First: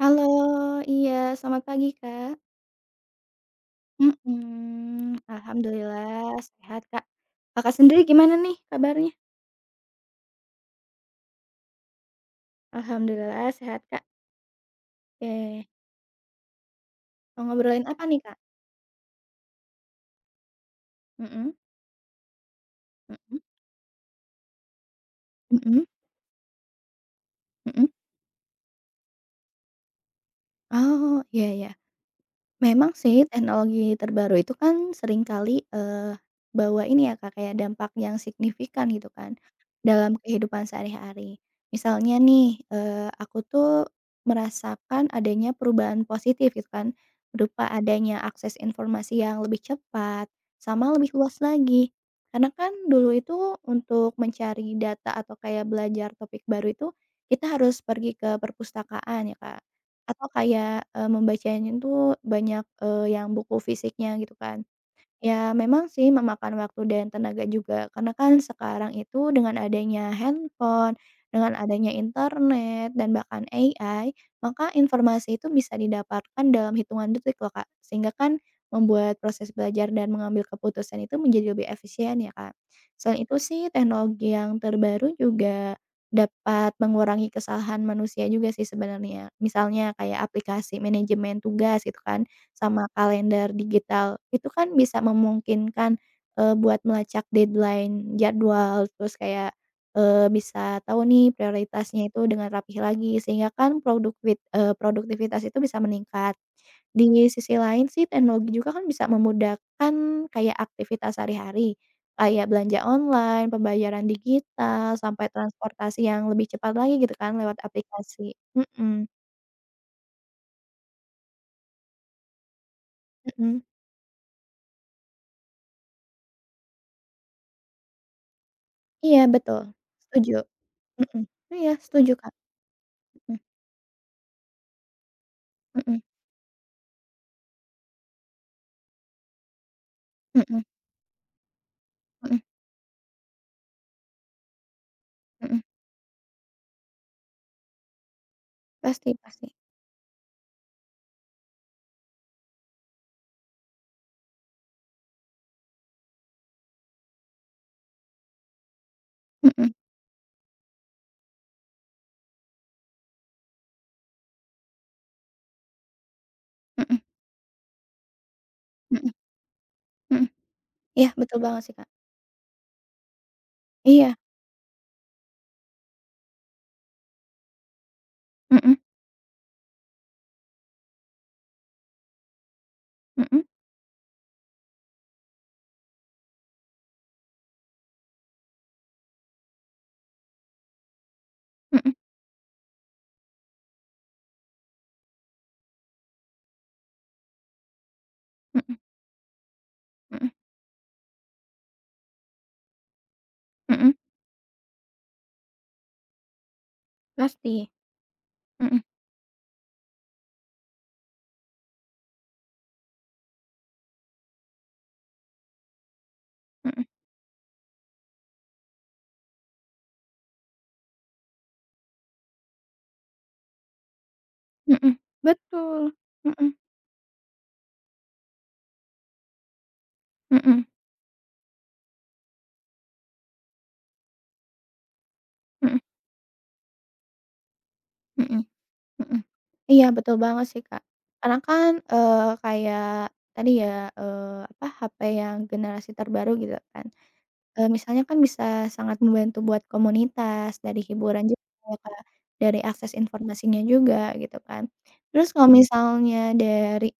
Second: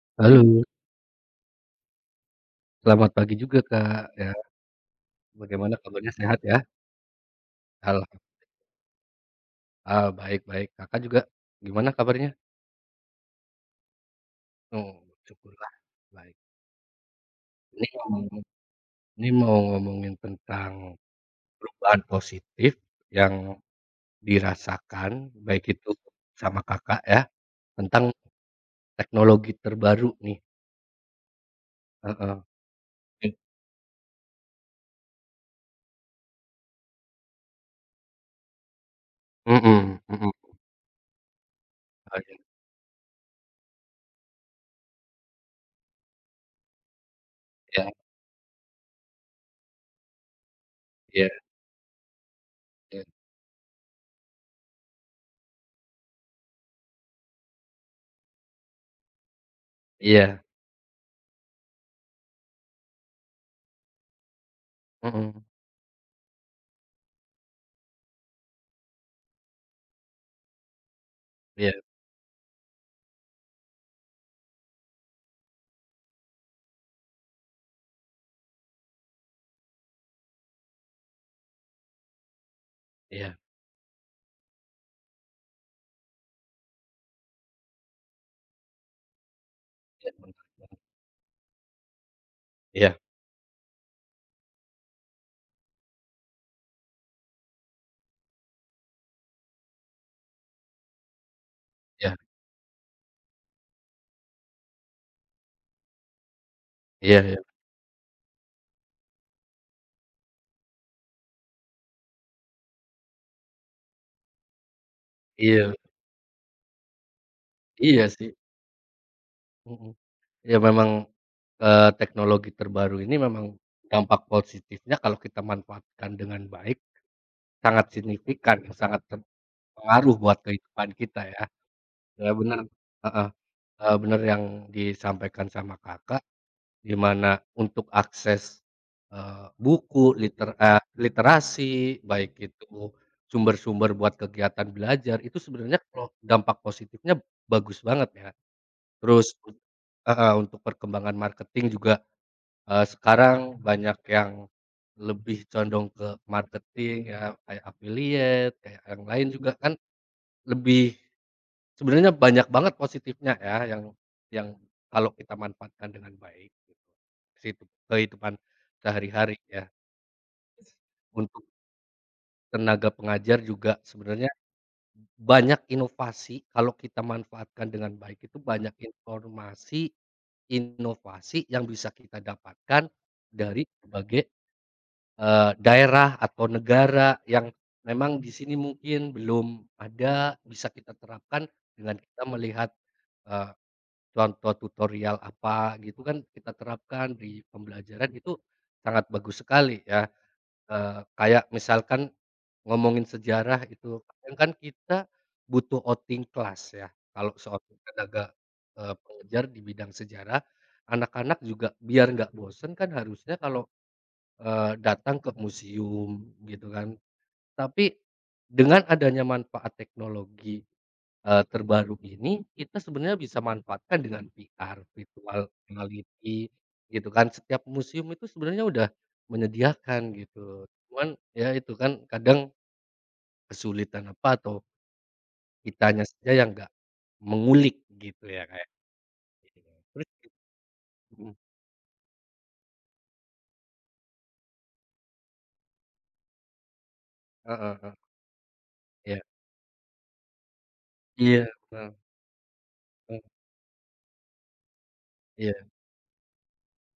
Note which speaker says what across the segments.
Speaker 1: Halo,
Speaker 2: Halo,
Speaker 1: iya, selamat pagi, Kak.
Speaker 2: selamat pagi juga, Kak, ya.
Speaker 1: Mhm,
Speaker 2: Bagaimana kabarnya,
Speaker 1: alhamdulillah
Speaker 2: sehat ya?
Speaker 1: sehat, Kak. Kakak sendiri
Speaker 2: Alham
Speaker 1: gimana nih kabarnya?
Speaker 2: ah Baik baik. Kakak juga gimana kabarnya?
Speaker 1: Alhamdulillah sehat, Kak.
Speaker 2: Oh,
Speaker 1: Oke,
Speaker 2: syukurlah baik.
Speaker 1: mau ngobrolin
Speaker 2: Ini
Speaker 1: apa nih,
Speaker 2: ngomong
Speaker 1: Kak?
Speaker 2: ini mau ngomongin tentang
Speaker 1: Mhm.
Speaker 2: perubahan positif yang
Speaker 1: Mhm.
Speaker 2: dirasakan, baik
Speaker 1: Mhm.
Speaker 2: itu sama Kakak ya,
Speaker 1: Mhm.
Speaker 2: tentang teknologi terbaru nih,
Speaker 1: Oh, iya, iya.
Speaker 2: heeh.
Speaker 1: Memang sih teknologi terbaru itu kan seringkali, bawa ini ya, Kak, kayak dampak yang signifikan gitu kan,
Speaker 2: Mmm, mhm
Speaker 1: dalam
Speaker 2: mhm.
Speaker 1: kehidupan sehari-hari.
Speaker 2: Oh,
Speaker 1: Misalnya
Speaker 2: iya
Speaker 1: nih, aku tuh merasakan adanya perubahan positif gitu kan, berupa
Speaker 2: iya
Speaker 1: adanya akses informasi yang lebih cepat, sama lebih luas
Speaker 2: iya
Speaker 1: lagi. Karena kan
Speaker 2: iya
Speaker 1: dulu itu untuk mencari data atau kayak belajar topik baru itu, kita harus pergi ke perpustakaan ya, Kak. Atau
Speaker 2: iya,
Speaker 1: kayak, membacanya tuh banyak, yang buku fisiknya gitu kan.
Speaker 2: mhm,
Speaker 1: Ya memang sih memakan waktu dan tenaga juga, karena kan sekarang itu dengan adanya handphone, dengan
Speaker 2: iya
Speaker 1: adanya internet dan bahkan AI, maka informasi itu bisa didapatkan dalam hitungan detik loh, Kak, sehingga kan membuat proses belajar dan mengambil keputusan itu menjadi lebih efisien ya, Kak. Selain itu
Speaker 2: iya
Speaker 1: sih teknologi yang terbaru juga dapat mengurangi kesalahan manusia juga sih sebenarnya. Misalnya
Speaker 2: iya,
Speaker 1: kayak
Speaker 2: bener
Speaker 1: aplikasi
Speaker 2: banget.
Speaker 1: manajemen tugas gitu kan sama
Speaker 2: Iya
Speaker 1: kalender digital. Itu kan bisa memungkinkan, buat melacak deadline jadwal, terus kayak, bisa tahu nih prioritasnya
Speaker 2: iya
Speaker 1: itu dengan rapih lagi, sehingga kan produktivitas itu bisa meningkat. Di
Speaker 2: iya iya
Speaker 1: sisi lain sih teknologi juga kan bisa memudahkan kayak aktivitas sehari-hari, kayak belanja online, pembayaran digital, sampai
Speaker 2: iya,
Speaker 1: transportasi yang lebih cepat lagi gitu kan lewat
Speaker 2: iya sih.
Speaker 1: aplikasi. Mhm.
Speaker 2: Mhm. Ya memang, teknologi terbaru ini memang
Speaker 1: Mhm.
Speaker 2: dampak positifnya kalau kita manfaatkan dengan baik sangat signifikan, sangat
Speaker 1: Iya, betul,
Speaker 2: berpengaruh
Speaker 1: setuju.
Speaker 2: buat kehidupan
Speaker 1: Mhm.
Speaker 2: kita ya.
Speaker 1: Iya, setuju,
Speaker 2: Ya
Speaker 1: Kak.
Speaker 2: bener heeh,
Speaker 1: Mhm.
Speaker 2: bener yang disampaikan sama
Speaker 1: Mhm,
Speaker 2: Kakak, di mana untuk akses, buku,
Speaker 1: mhm,
Speaker 2: literasi, baik
Speaker 1: mhm,
Speaker 2: itu sumber-sumber buat kegiatan belajar, itu
Speaker 1: mhm.
Speaker 2: sebenarnya kalau dampak positifnya bagus banget ya.
Speaker 1: Pasti,
Speaker 2: Terus
Speaker 1: pasti.
Speaker 2: heeh, untuk perkembangan marketing juga sekarang banyak yang lebih condong ke marketing ya, kayak affiliate, kayak yang lain juga
Speaker 1: Mhm,
Speaker 2: kan lebih sebenarnya banyak banget positifnya ya, yang kalau kita manfaatkan dengan baik gitu.
Speaker 1: mhm,
Speaker 2: Ke situ kehidupan
Speaker 1: mhm,
Speaker 2: sehari-hari ya.
Speaker 1: mhm. Iya, betul
Speaker 2: Untuk
Speaker 1: banget sih, Kak.
Speaker 2: tenaga pengajar juga
Speaker 1: Iya.
Speaker 2: sebenarnya banyak inovasi kalau kita manfaatkan dengan baik itu
Speaker 1: Mhm,
Speaker 2: banyak informasi, inovasi yang bisa kita dapatkan
Speaker 1: mhm,
Speaker 2: dari berbagai daerah atau negara yang memang di sini mungkin belum ada, bisa kita terapkan
Speaker 1: mhm,
Speaker 2: dengan kita melihat, eee, contoh tutorial apa gitu kan kita terapkan di pembelajaran itu
Speaker 1: mhm,
Speaker 2: sangat bagus sekali ya.
Speaker 1: mhm,
Speaker 2: Kayak misalkan ngomongin sejarah
Speaker 1: mhm.
Speaker 2: itu, kadang kan kita butuh outing kelas ya, kalau
Speaker 1: Pasti.
Speaker 2: seorang tenaga,
Speaker 1: Mhm,
Speaker 2: pengajar di bidang sejarah, anak-anak juga biar nggak bosen kan harusnya kalau datang ke museum gitu
Speaker 1: mhm,
Speaker 2: kan. Tapi dengan adanya manfaat teknologi, terbaru ini, kita sebenarnya bisa manfaatkan dengan VR,
Speaker 1: mhm.
Speaker 2: virtual
Speaker 1: Betul.
Speaker 2: reality
Speaker 1: Mhm,
Speaker 2: gitu kan. Setiap museum itu sebenarnya udah menyediakan
Speaker 1: mhm,
Speaker 2: gitu. Cuman ya itu kan kadang kesulitan apa atau
Speaker 1: mhm,
Speaker 2: kitanya saja yang nggak mengulik gitu
Speaker 1: mhm,
Speaker 2: ya, kayak
Speaker 1: mhm.
Speaker 2: ya.
Speaker 1: Iya,
Speaker 2: Terus
Speaker 1: betul banget sih, Kak.
Speaker 2: mhm,
Speaker 1: Karena kan, kayak tadi ya, apa, HP yang generasi terbaru gitu kan. Eee,
Speaker 2: heeh heeh,
Speaker 1: misalnya kan bisa sangat
Speaker 2: iya.
Speaker 1: membantu buat komunitas, dari hiburan juga
Speaker 2: Iya,
Speaker 1: ya,
Speaker 2: bener,
Speaker 1: Kak, dari akses
Speaker 2: mmm,
Speaker 1: informasinya juga gitu kan. Terus kalau
Speaker 2: iya
Speaker 1: misalnya dari,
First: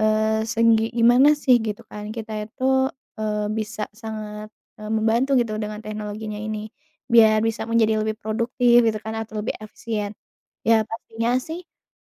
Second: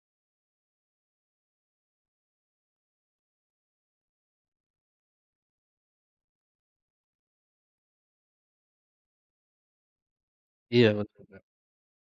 Speaker 1: segi gimana sih gitu kan kita itu, bisa sangat, membantu gitu dengan teknologinya ini, biar bisa menjadi lebih produktif gitu kan atau lebih efisien. Ya
Speaker 2: iya betul,
Speaker 1: pastinya
Speaker 2: Kak.
Speaker 1: sih,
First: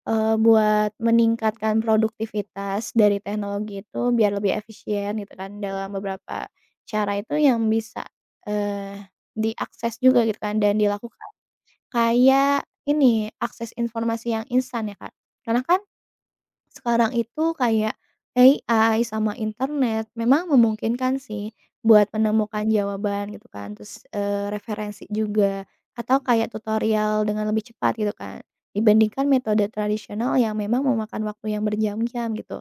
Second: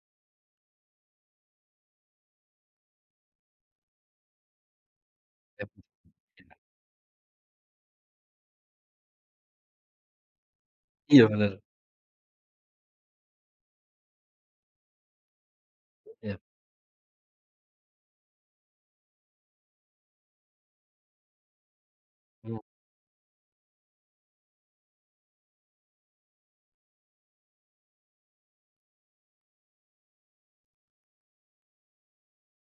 Speaker 1: buat meningkatkan produktivitas dari teknologi itu biar lebih efisien gitu kan
Speaker 2: Iya,
Speaker 1: dalam beberapa
Speaker 2: benar.
Speaker 1: cara itu yang bisa, eee, diakses juga gitu kan dan dilakukan.
Speaker 2: Iya bener,
Speaker 1: Kayak ini, akses informasi yang instan ya, Kak. Karena kan
Speaker 2: iya.
Speaker 1: sekarang itu kayak AI sama internet memang memungkinkan sih buat
Speaker 2: Mmm,
Speaker 1: menemukan jawaban gitu kan, terus, referensi juga atau kayak tutorial dengan lebih cepat gitu kan, dibandingkan metode tradisional yang memang memakan waktu yang berjam-jam gitu.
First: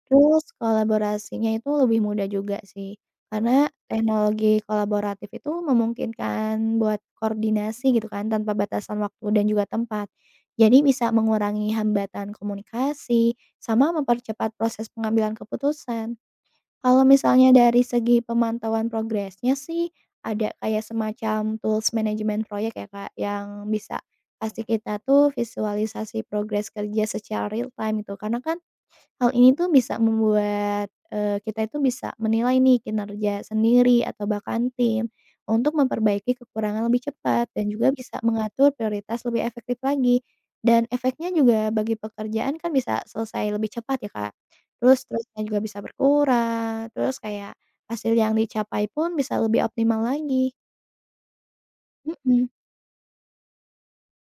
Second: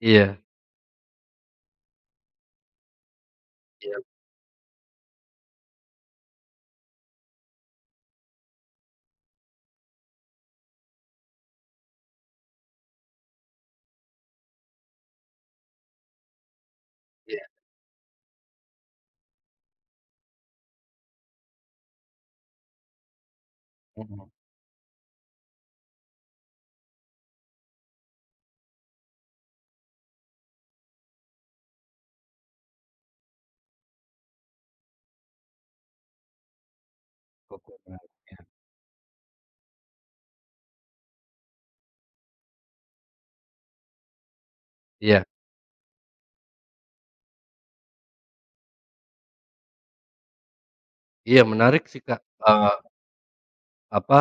Speaker 2: iya
Speaker 1: Terus kolaborasinya itu lebih mudah juga sih, karena
Speaker 2: iya
Speaker 1: teknologi kolaboratif itu memungkinkan buat koordinasi gitu kan, tanpa batasan waktu dan juga tempat. Jadi bisa mengurangi hambatan komunikasi, sama mempercepat proses pengambilan keputusan. Kalau
Speaker 2: iya,
Speaker 1: misalnya dari segi pemantauan progresnya sih, ada kayak semacam tools manajemen proyek ya, Kak, yang bisa
Speaker 2: mhm,
Speaker 1: kasih kita tuh visualisasi progres kerja secara real time itu karena kan hal ini tuh bisa membuat, kita itu bisa menilai nih kinerja sendiri atau bahkan tim untuk memperbaiki kekurangan lebih cepat dan
Speaker 2: betul
Speaker 1: juga
Speaker 2: banget,
Speaker 1: bisa
Speaker 2: iya
Speaker 1: mengatur prioritas lebih efektif lagi. Dan efeknya juga bagi pekerjaan kan bisa selesai lebih cepat ya, Kak. Terus
Speaker 2: iya
Speaker 1: terusnya juga bisa berkurang, terus kayak hasil yang dicapai pun bisa lebih optimal lagi.
Speaker 2: iya menarik sih Kak,
Speaker 1: Mhm.
Speaker 2: eee, apa,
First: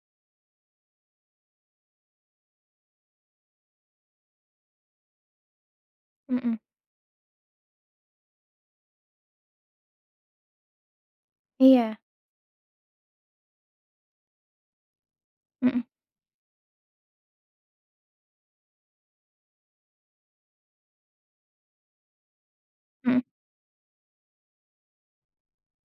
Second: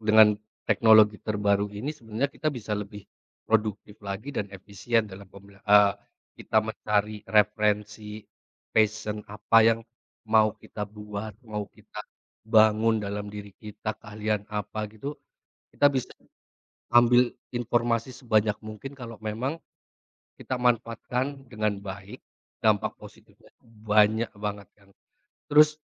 Speaker 2: dengan teknologi terbaru ini sebenarnya kita bisa lebih produktif lagi dan efisien dalam
Speaker 1: Mhm.
Speaker 2: kita mencari referensi passion apa yang mau kita buat, mau
Speaker 1: Iya.
Speaker 2: kita bangun dalam diri kita, keahlian apa gitu,
Speaker 1: Mhm,
Speaker 2: kita bisa ambil informasi sebanyak mungkin kalau memang kita manfaatkan dengan baik, dampak
Speaker 1: mhm,
Speaker 2: positifnya banyak banget kan. Terus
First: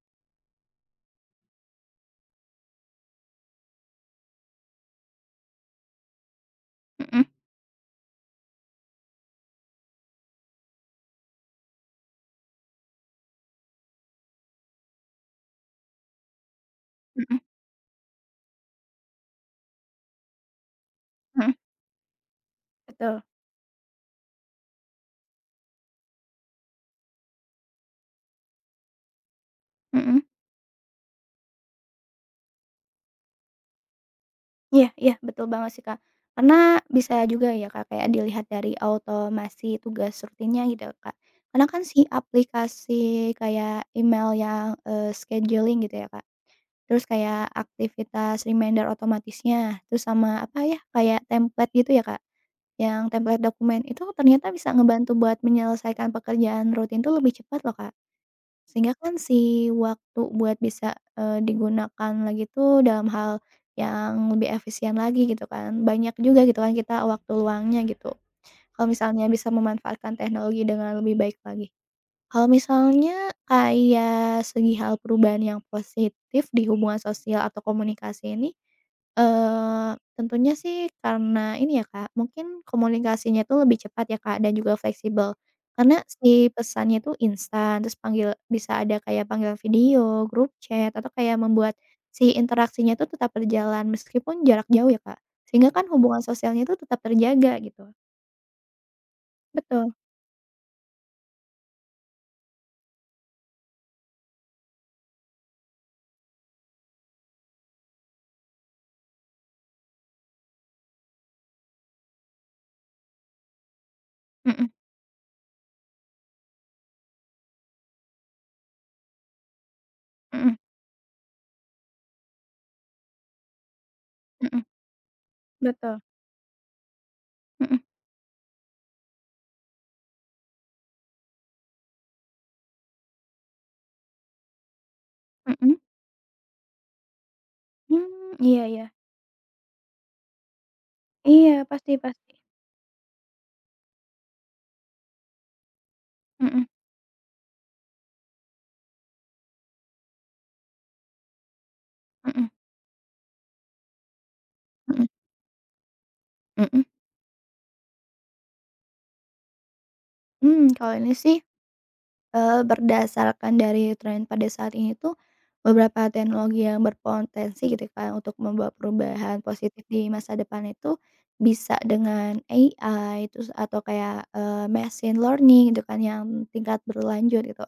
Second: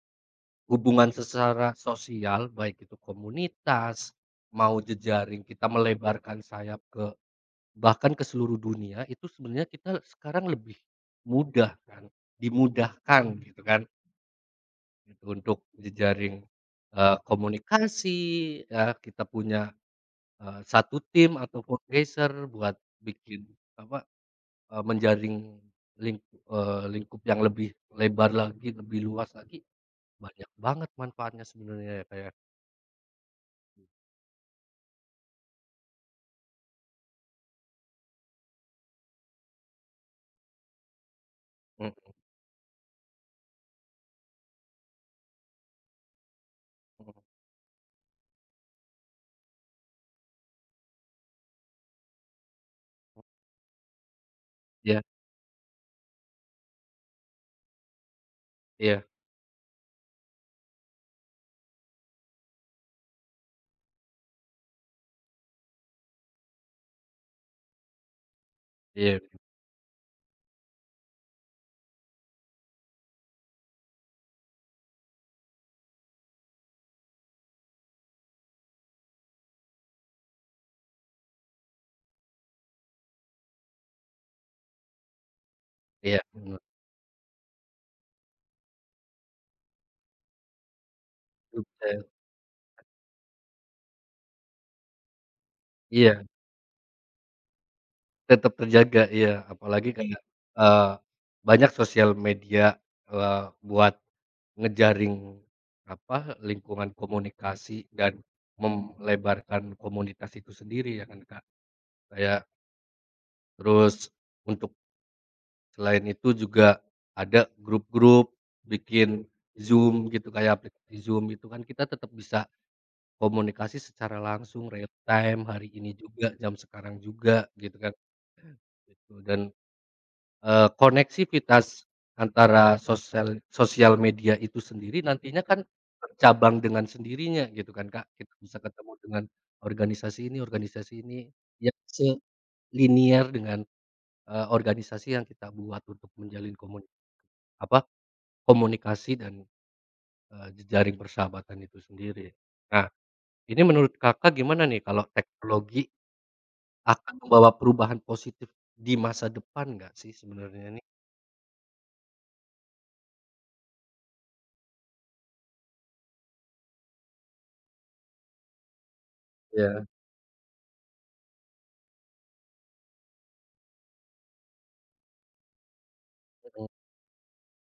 Speaker 2: hubungan secara sosial, baik itu komunitas, mau jejaring kita melebarkan sayap ke
Speaker 1: mhm,
Speaker 2: bahkan ke seluruh dunia, itu sebenarnya kita sekarang lebih mudah kan, dimudahkan gitu kan, gitu, untuk jejaring,
Speaker 1: mhm,
Speaker 2: komunikasi, ya kita punya, satu tim
Speaker 1: mhm.
Speaker 2: atau fundraiser buat
Speaker 1: Betul.
Speaker 2: bikin apa menjaring ling lingkup yang lebih lebar lagi, lebih luas lagi,
Speaker 1: Mhm.
Speaker 2: banyak banget manfaatnya sebenarnya ya, Kak, ya.
Speaker 1: Iya, iya, betul banget sih, Kak. Karena bisa juga ya, Kak, kayak dilihat dari automasi tugas rutinnya gitu, Kak. Karena kan si
Speaker 2: Mhm
Speaker 1: aplikasi kayak email yang, scheduling gitu ya, Kak, terus
Speaker 2: mhm.
Speaker 1: kayak aktivitas reminder otomatisnya, terus sama apa ya, kayak template gitu ya, Kak, yang template dokumen itu ternyata bisa
Speaker 2: Iya
Speaker 1: ngebantu buat menyelesaikan pekerjaan rutin tuh lebih cepat loh, Kak. Sehingga
Speaker 2: iya
Speaker 1: kan si waktu buat bisa, digunakan lagi tuh dalam hal yang lebih efisien lagi gitu kan, banyak juga gitu kan kita waktu luangnya gitu, kalau
Speaker 2: iya
Speaker 1: misalnya bisa memanfaatkan teknologi dengan lebih baik lagi. Kalau misalnya kayak segi hal perubahan yang positif di hubungan sosial atau komunikasi ini, tentunya sih karena ini ya, Kak, mungkin komunikasinya itu lebih cepat ya, Kak, dan juga fleksibel. Karena
Speaker 2: iya,
Speaker 1: si
Speaker 2: bener
Speaker 1: pesannya itu instan, terus panggil bisa ada kayak panggilan video, grup chat, atau kayak membuat
Speaker 2: juga.
Speaker 1: si interaksinya itu tetap berjalan meskipun jarak jauh ya, Kak. Sehingga kan hubungan
Speaker 2: Iya,
Speaker 1: sosialnya itu tetap terjaga gitu.
Speaker 2: tetap terjaga, iya.
Speaker 1: Betul.
Speaker 2: Apalagi kayak, eee, banyak sosial media, eee, buat ngejaring, apa, lingkungan komunikasi dan melebarkan komunitas itu sendiri ya kan, Kak. Kayak terus
Speaker 1: Mhm,
Speaker 2: untuk selain itu juga ada grup-grup, bikin Zoom gitu,
Speaker 1: mhm,
Speaker 2: kayak aplikasi Zoom itu kan kita tetap bisa komunikasi secara
Speaker 1: mhm, mhm.
Speaker 2: langsung real time hari ini
Speaker 1: Betul.
Speaker 2: juga, jam sekarang juga gitu
Speaker 1: Mhm,
Speaker 2: kan, gitu. Dan, koneksivitas antara sosial sosial media itu sendiri nantinya kan
Speaker 1: mhm.
Speaker 2: bercabang dengan sendirinya gitu kan, Kak. Kita
Speaker 1: Mmm,
Speaker 2: bisa
Speaker 1: iya, iya.
Speaker 2: ketemu dengan organisasi ini
Speaker 1: Iya,
Speaker 2: yang
Speaker 1: pasti, pasti.
Speaker 2: selinier dengan, organisasi yang kita buat untuk menjalin
Speaker 1: Mhm,
Speaker 2: komunikasi apa, komunikasi dan, jejaring persahabatan itu sendiri.
Speaker 1: mhm,
Speaker 2: Nah, ini menurut Kakak gimana nih kalau
Speaker 1: mhm,
Speaker 2: teknologi
Speaker 1: mhm.
Speaker 2: akan membawa perubahan positif di masa depan nggak sih
Speaker 1: Mmm,
Speaker 2: sebenarnya nih?
Speaker 1: kalau ini sih, berdasarkan dari tren pada saat ini tuh, beberapa teknologi yang berpotensi gitu kan untuk membawa perubahan positif
Speaker 2: Iya.
Speaker 1: di masa depan itu, bisa dengan AI terus atau kayak, machine learning gitu kan yang
Speaker 2: Mhm,
Speaker 1: tingkat berlanjut gitu.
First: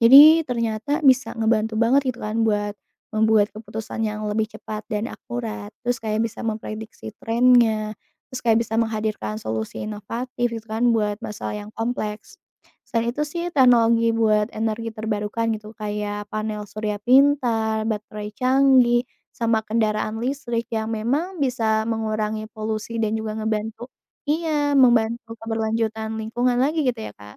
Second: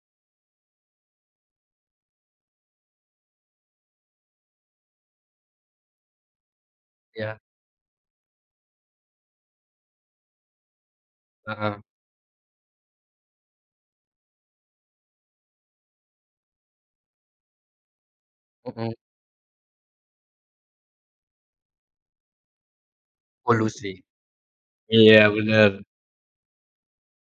Speaker 1: Jadi ternyata bisa ngebantu banget gitu kan buat membuat keputusan yang lebih cepat dan akurat, terus kayak bisa memprediksi
Speaker 2: iya,
Speaker 1: trennya, terus kayak bisa menghadirkan solusi inovatif gitu kan buat masalah yang
Speaker 2: heeh,
Speaker 1: kompleks. Selain itu sih teknologi buat energi terbarukan gitu kayak panel surya pintar, baterai
Speaker 2: mhm,
Speaker 1: canggih, sama kendaraan listrik yang memang bisa mengurangi polusi dan juga ngebantu,
Speaker 2: polusi.
Speaker 1: iya,
Speaker 2: Iya,
Speaker 1: membantu
Speaker 2: benar.
Speaker 1: keberlanjutan lingkungan lagi gitu ya, Kak.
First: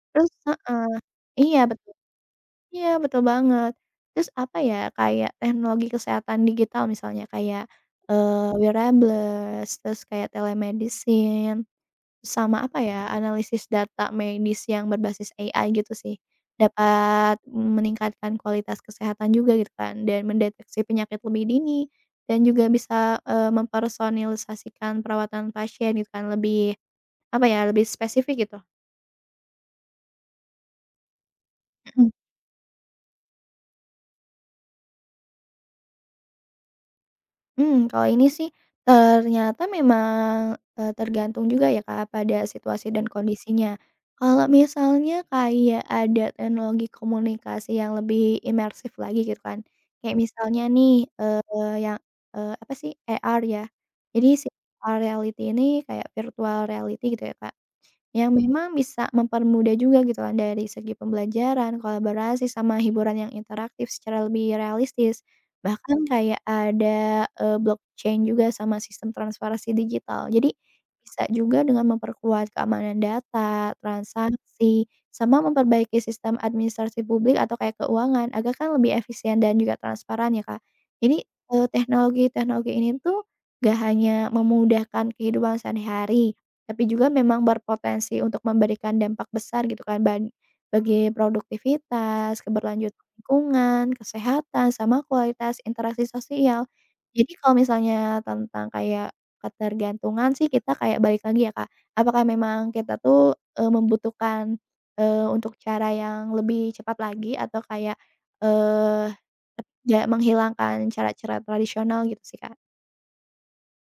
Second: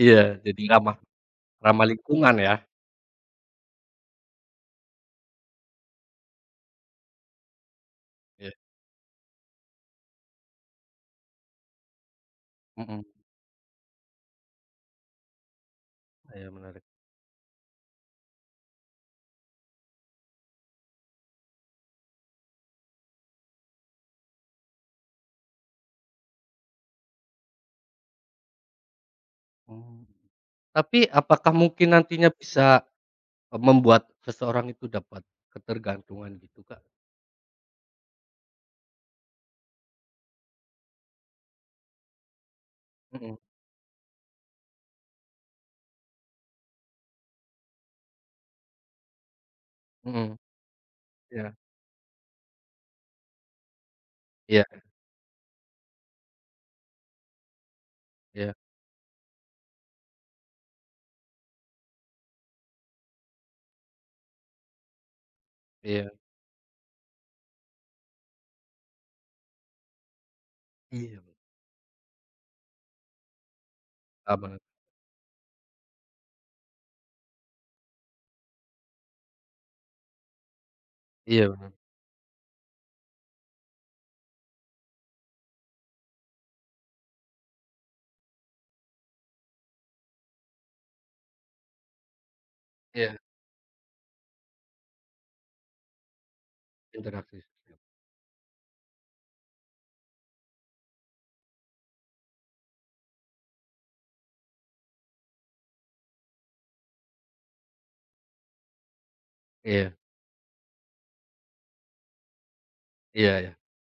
Speaker 2: Iya,
Speaker 1: Terus
Speaker 2: jadi
Speaker 1: heeh,
Speaker 2: ramah
Speaker 1: iya,
Speaker 2: ramah
Speaker 1: betul.
Speaker 2: lingkungan ya?
Speaker 1: Iya, betul banget. Terus apa ya, kayak teknologi kesehatan digital misalnya kayak,
Speaker 2: Iya,
Speaker 1: wearables, terus kayak telemedicine, sama apa
Speaker 2: mhm,
Speaker 1: ya, analisis data medis yang berbasis AI gitu sih,
Speaker 2: iya menarik.
Speaker 1: dapat meningkatkan kualitas kesehatan juga gitu kan, dan mendeteksi penyakit lebih dini, dan juga bisa, mempersonalisasikan perawatan pasien gitu kan, lebih apa ya, lebih spesifik gitu.
Speaker 2: Mmm, tapi apakah mungkin nantinya bisa, membuat seseorang itu dapat ketergantungan gitu, Kak?
Speaker 1: Hmm, kalau ini sih ternyata memang, tergantung juga ya, Kak, pada situasi dan
Speaker 2: Mhm
Speaker 1: kondisinya. Kalau misalnya kayak ada teknologi komunikasi yang lebih imersif lagi gitu kan, kayak
Speaker 2: mhm,
Speaker 1: misalnya nih,
Speaker 2: iya
Speaker 1: yang, apa sih, AR ya. Jadi si
Speaker 2: iya
Speaker 1: AR reality ini kayak virtual reality gitu ya, Kak. Yang
Speaker 2: iya
Speaker 1: memang bisa mempermudah juga gitu kan dari segi pembelajaran, kolaborasi, sama hiburan yang interaktif secara lebih realistis. Bahkan
Speaker 2: iya
Speaker 1: kayak ada, blockchain juga sama sistem transparansi digital. Jadi
Speaker 2: iya.
Speaker 1: bisa juga dengan memperkuat keamanan data,
Speaker 2: Paham banget.
Speaker 1: transaksi, sama memperbaiki sistem administrasi publik atau kayak keuangan agar kan lebih efisien dan juga transparan ya, Kak. Jadi,
Speaker 2: Iya bener.
Speaker 1: teknologi-teknologi ini tuh gak hanya memudahkan kehidupan sehari-hari tapi juga memang berpotensi untuk memberikan dampak besar gitu kan bagi produktivitas, keberlanjutan
Speaker 2: Iya,
Speaker 1: lingkungan, kesehatan, sama kualitas interaksi sosial. Jadi
Speaker 2: interaksi
Speaker 1: kalau
Speaker 2: sosial.
Speaker 1: misalnya tentang kayak ketergantungan sih kita kayak balik lagi ya, Kak, apakah memang kita tuh, membutuhkan, untuk cara yang lebih cepat lagi atau kayak, eee,
Speaker 2: Iya
Speaker 1: ja menghilangkan cara-cara tradisional gitu sih, Kak.
Speaker 2: iya iya.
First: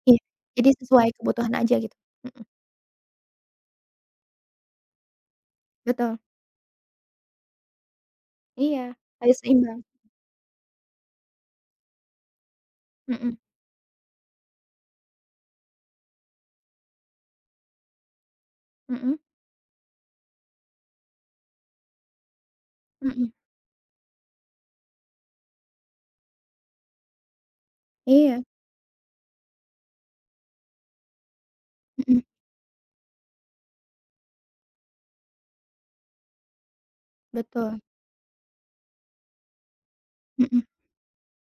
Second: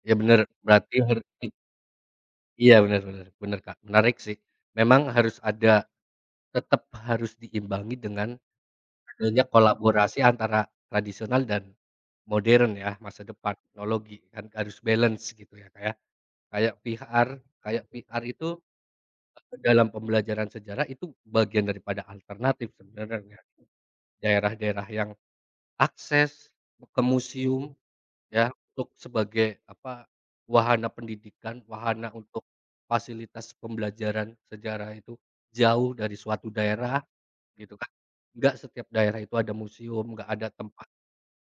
Speaker 2: Iya
Speaker 1: Iya,
Speaker 2: bener,
Speaker 1: jadi
Speaker 2: berarti
Speaker 1: sesuai
Speaker 2: har i
Speaker 1: kebutuhan aja gitu. Mhm,
Speaker 2: iya bener bener bener, Kak, menarik sih. Memang harus ada
Speaker 1: betul.
Speaker 2: tetap harus diimbangi dengan
Speaker 1: Iya, harus
Speaker 2: adanya
Speaker 1: seimbang,
Speaker 2: kolaborasi antara tradisional dan modern ya, masa
Speaker 1: mhm,
Speaker 2: depan teknologi kan harus balance gitu ya, Kak, ya. Kayak VR, kayak VR itu,
Speaker 1: mhm,
Speaker 2: dalam pembelajaran sejarah itu bagian daripada alternatif
Speaker 1: mhm,
Speaker 2: sebenarnya. Daerah-daerah yang akses ke museum.
Speaker 1: iya,
Speaker 2: Ya, untuk sebagai, apa, wahana pendidikan, wahana
Speaker 1: mhm,
Speaker 2: untuk fasilitas pembelajaran sejarah itu jauh dari suatu daerah, gitu
Speaker 1: betul,
Speaker 2: kan. Nggak setiap daerah itu ada museum, nggak ada
Speaker 1: mhm,
Speaker 2: tempat,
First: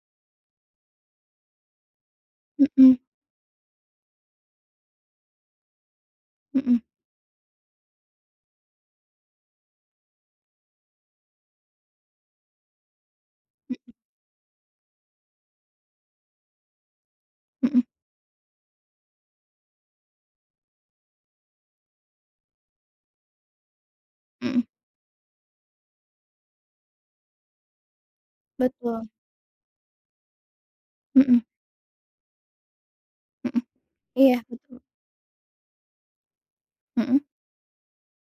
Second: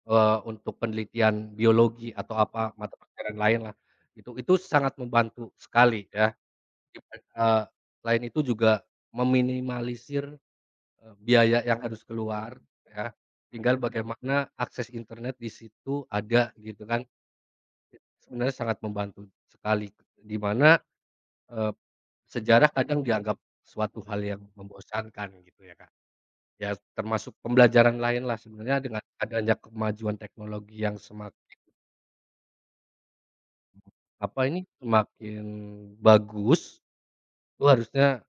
Speaker 2: untuk penelitian biologi atau apa, mata
Speaker 1: mhm,
Speaker 2: pelajaran lain lah itu sangat membantu sekali ya,
Speaker 1: mhm,
Speaker 2: diban eee, selain itu juga meminimalisir, biaya yang harus keluar, ya, tinggal bagaimana akses internet di situ ada, gitu kan.
Speaker 1: mhm,
Speaker 2: Sebenarnya sangat membantu sekali, di mana, eee, sejarah kadang dianggap suatu hal yang
Speaker 1: mhm,
Speaker 2: membosankan gitu ya, Kak. Ya termasuk pembelajaran lain lah sebenarnya dengan
Speaker 1: betul,
Speaker 2: adanya kemajuan teknologi yang
Speaker 1: mhm, mhm, iya,
Speaker 2: apa ini,
Speaker 1: betul,
Speaker 2: semakin bagus,
Speaker 1: mhm,
Speaker 2: itu harusnya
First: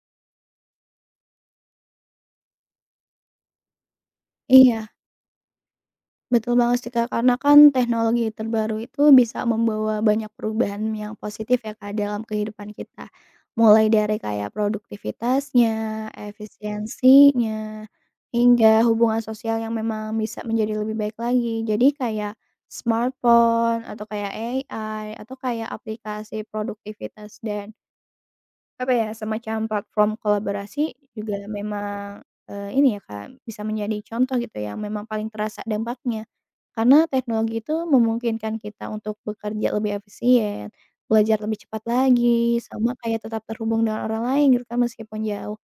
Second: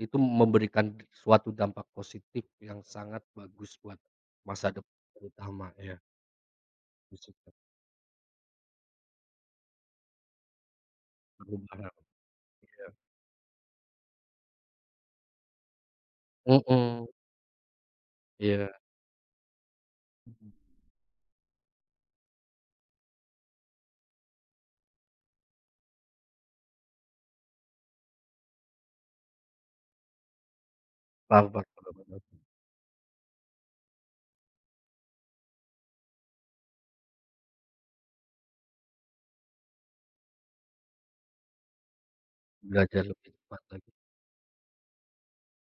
Speaker 2: itu memberikan suatu dampak positif yang sangat bagus buat masa
Speaker 1: iya.
Speaker 2: depan terutama ya,
Speaker 1: Betul banget sih, Kak, karena
Speaker 2: khususnya
Speaker 1: kan teknologi terbaru itu bisa membawa banyak perubahan yang positif ya, Kak,
Speaker 2: perubahan.
Speaker 1: dalam kehidupan kita. Mulai dari kayak produktivitasnya,
Speaker 2: Mhm,
Speaker 1: efisiensinya,
Speaker 2: iya.
Speaker 1: hingga hubungan sosial yang memang bisa menjadi lebih baik lagi. Jadi kayak smartphone atau kayak AI atau kayak aplikasi produktivitas dan apa ya, semacam platform kolaborasi juga
Speaker 2: Paham paham paham
Speaker 1: memang,
Speaker 2: paham.
Speaker 1: ini ya, Kak, bisa menjadi contoh gitu yang memang paling terasa dampaknya. Karena teknologi itu memungkinkan kita untuk bekerja lebih efisien, belajar lebih cepat lagi, sama
Speaker 2: Belajar
Speaker 1: kayak
Speaker 2: lebih
Speaker 1: tetap
Speaker 2: cepat
Speaker 1: terhubung
Speaker 2: lagi,
Speaker 1: dengan orang lain gitu kan meskipun jauh.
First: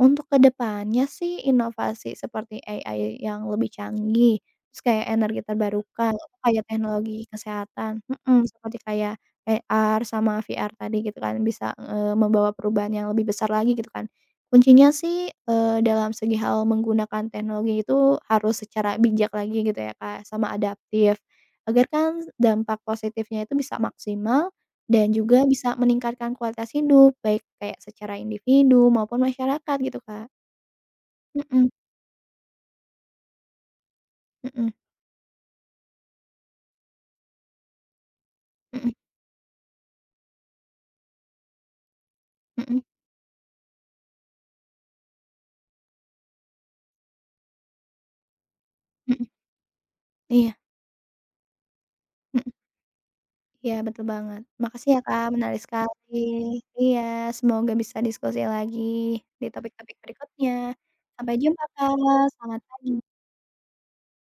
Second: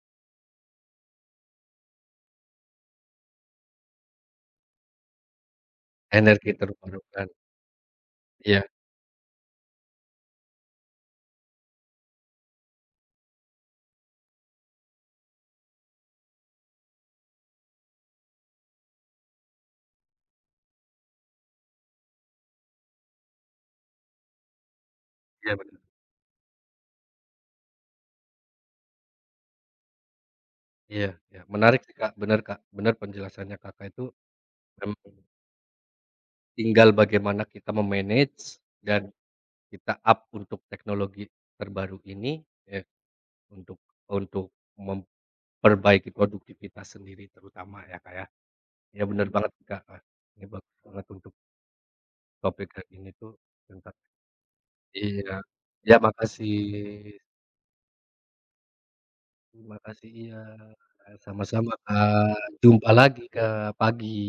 Speaker 1: Untuk kedepannya sih inovasi seperti AI yang lebih canggih, terus kayak energi terbarukan, atau
Speaker 2: energi
Speaker 1: kayak teknologi
Speaker 2: terbarukan.
Speaker 1: kesehatan
Speaker 2: Iya
Speaker 1: seperti kayak AR sama VR tadi gitu kan bisa, membawa perubahan yang lebih besar lagi gitu kan. Kuncinya sih, dalam segi hal menggunakan teknologi itu harus secara bijak lagi gitu ya, Kak, sama adaptif, agar kan dampak positifnya itu bisa maksimal dan juga
Speaker 2: iya
Speaker 1: bisa
Speaker 2: bener,
Speaker 1: meningkatkan kualitas hidup, baik kayak secara individu maupun masyarakat gitu, Kak.
Speaker 2: iya iya,
Speaker 1: Mhm,
Speaker 2: menarik sih, Kak, bener penjelasannya Kakak itu,
Speaker 1: mhm,
Speaker 2: memang tinggal bagaimana kita me-manage
Speaker 1: mhm,
Speaker 2: dan kita up untuk teknologi terbaru ini,
Speaker 1: mhm,
Speaker 2: ya untuk untuk memperbaiki produktivitas sendiri terutama ya, Kak, ya. Iya
Speaker 1: mhm.
Speaker 2: bener banget Kak, ah, ini
Speaker 1: Iya,
Speaker 2: bagus banget untuk
Speaker 1: mhm.
Speaker 2: topik hari ini tuh
Speaker 1: Iya,
Speaker 2: tentang
Speaker 1: betul banget. Makasih ya, Kak,
Speaker 2: iya,
Speaker 1: menarik
Speaker 2: iya
Speaker 1: sekali.
Speaker 2: makasih
Speaker 1: Iya, semoga bisa diskusi lagi di topik-topik
Speaker 2: makasih, iya,
Speaker 1: berikutnya. Sampai jumpa,
Speaker 2: sama-sama,
Speaker 1: Kak.
Speaker 2: Kak,
Speaker 1: Selamat
Speaker 2: jumpa
Speaker 1: pagi.
Speaker 2: lagi, Kak, pagi.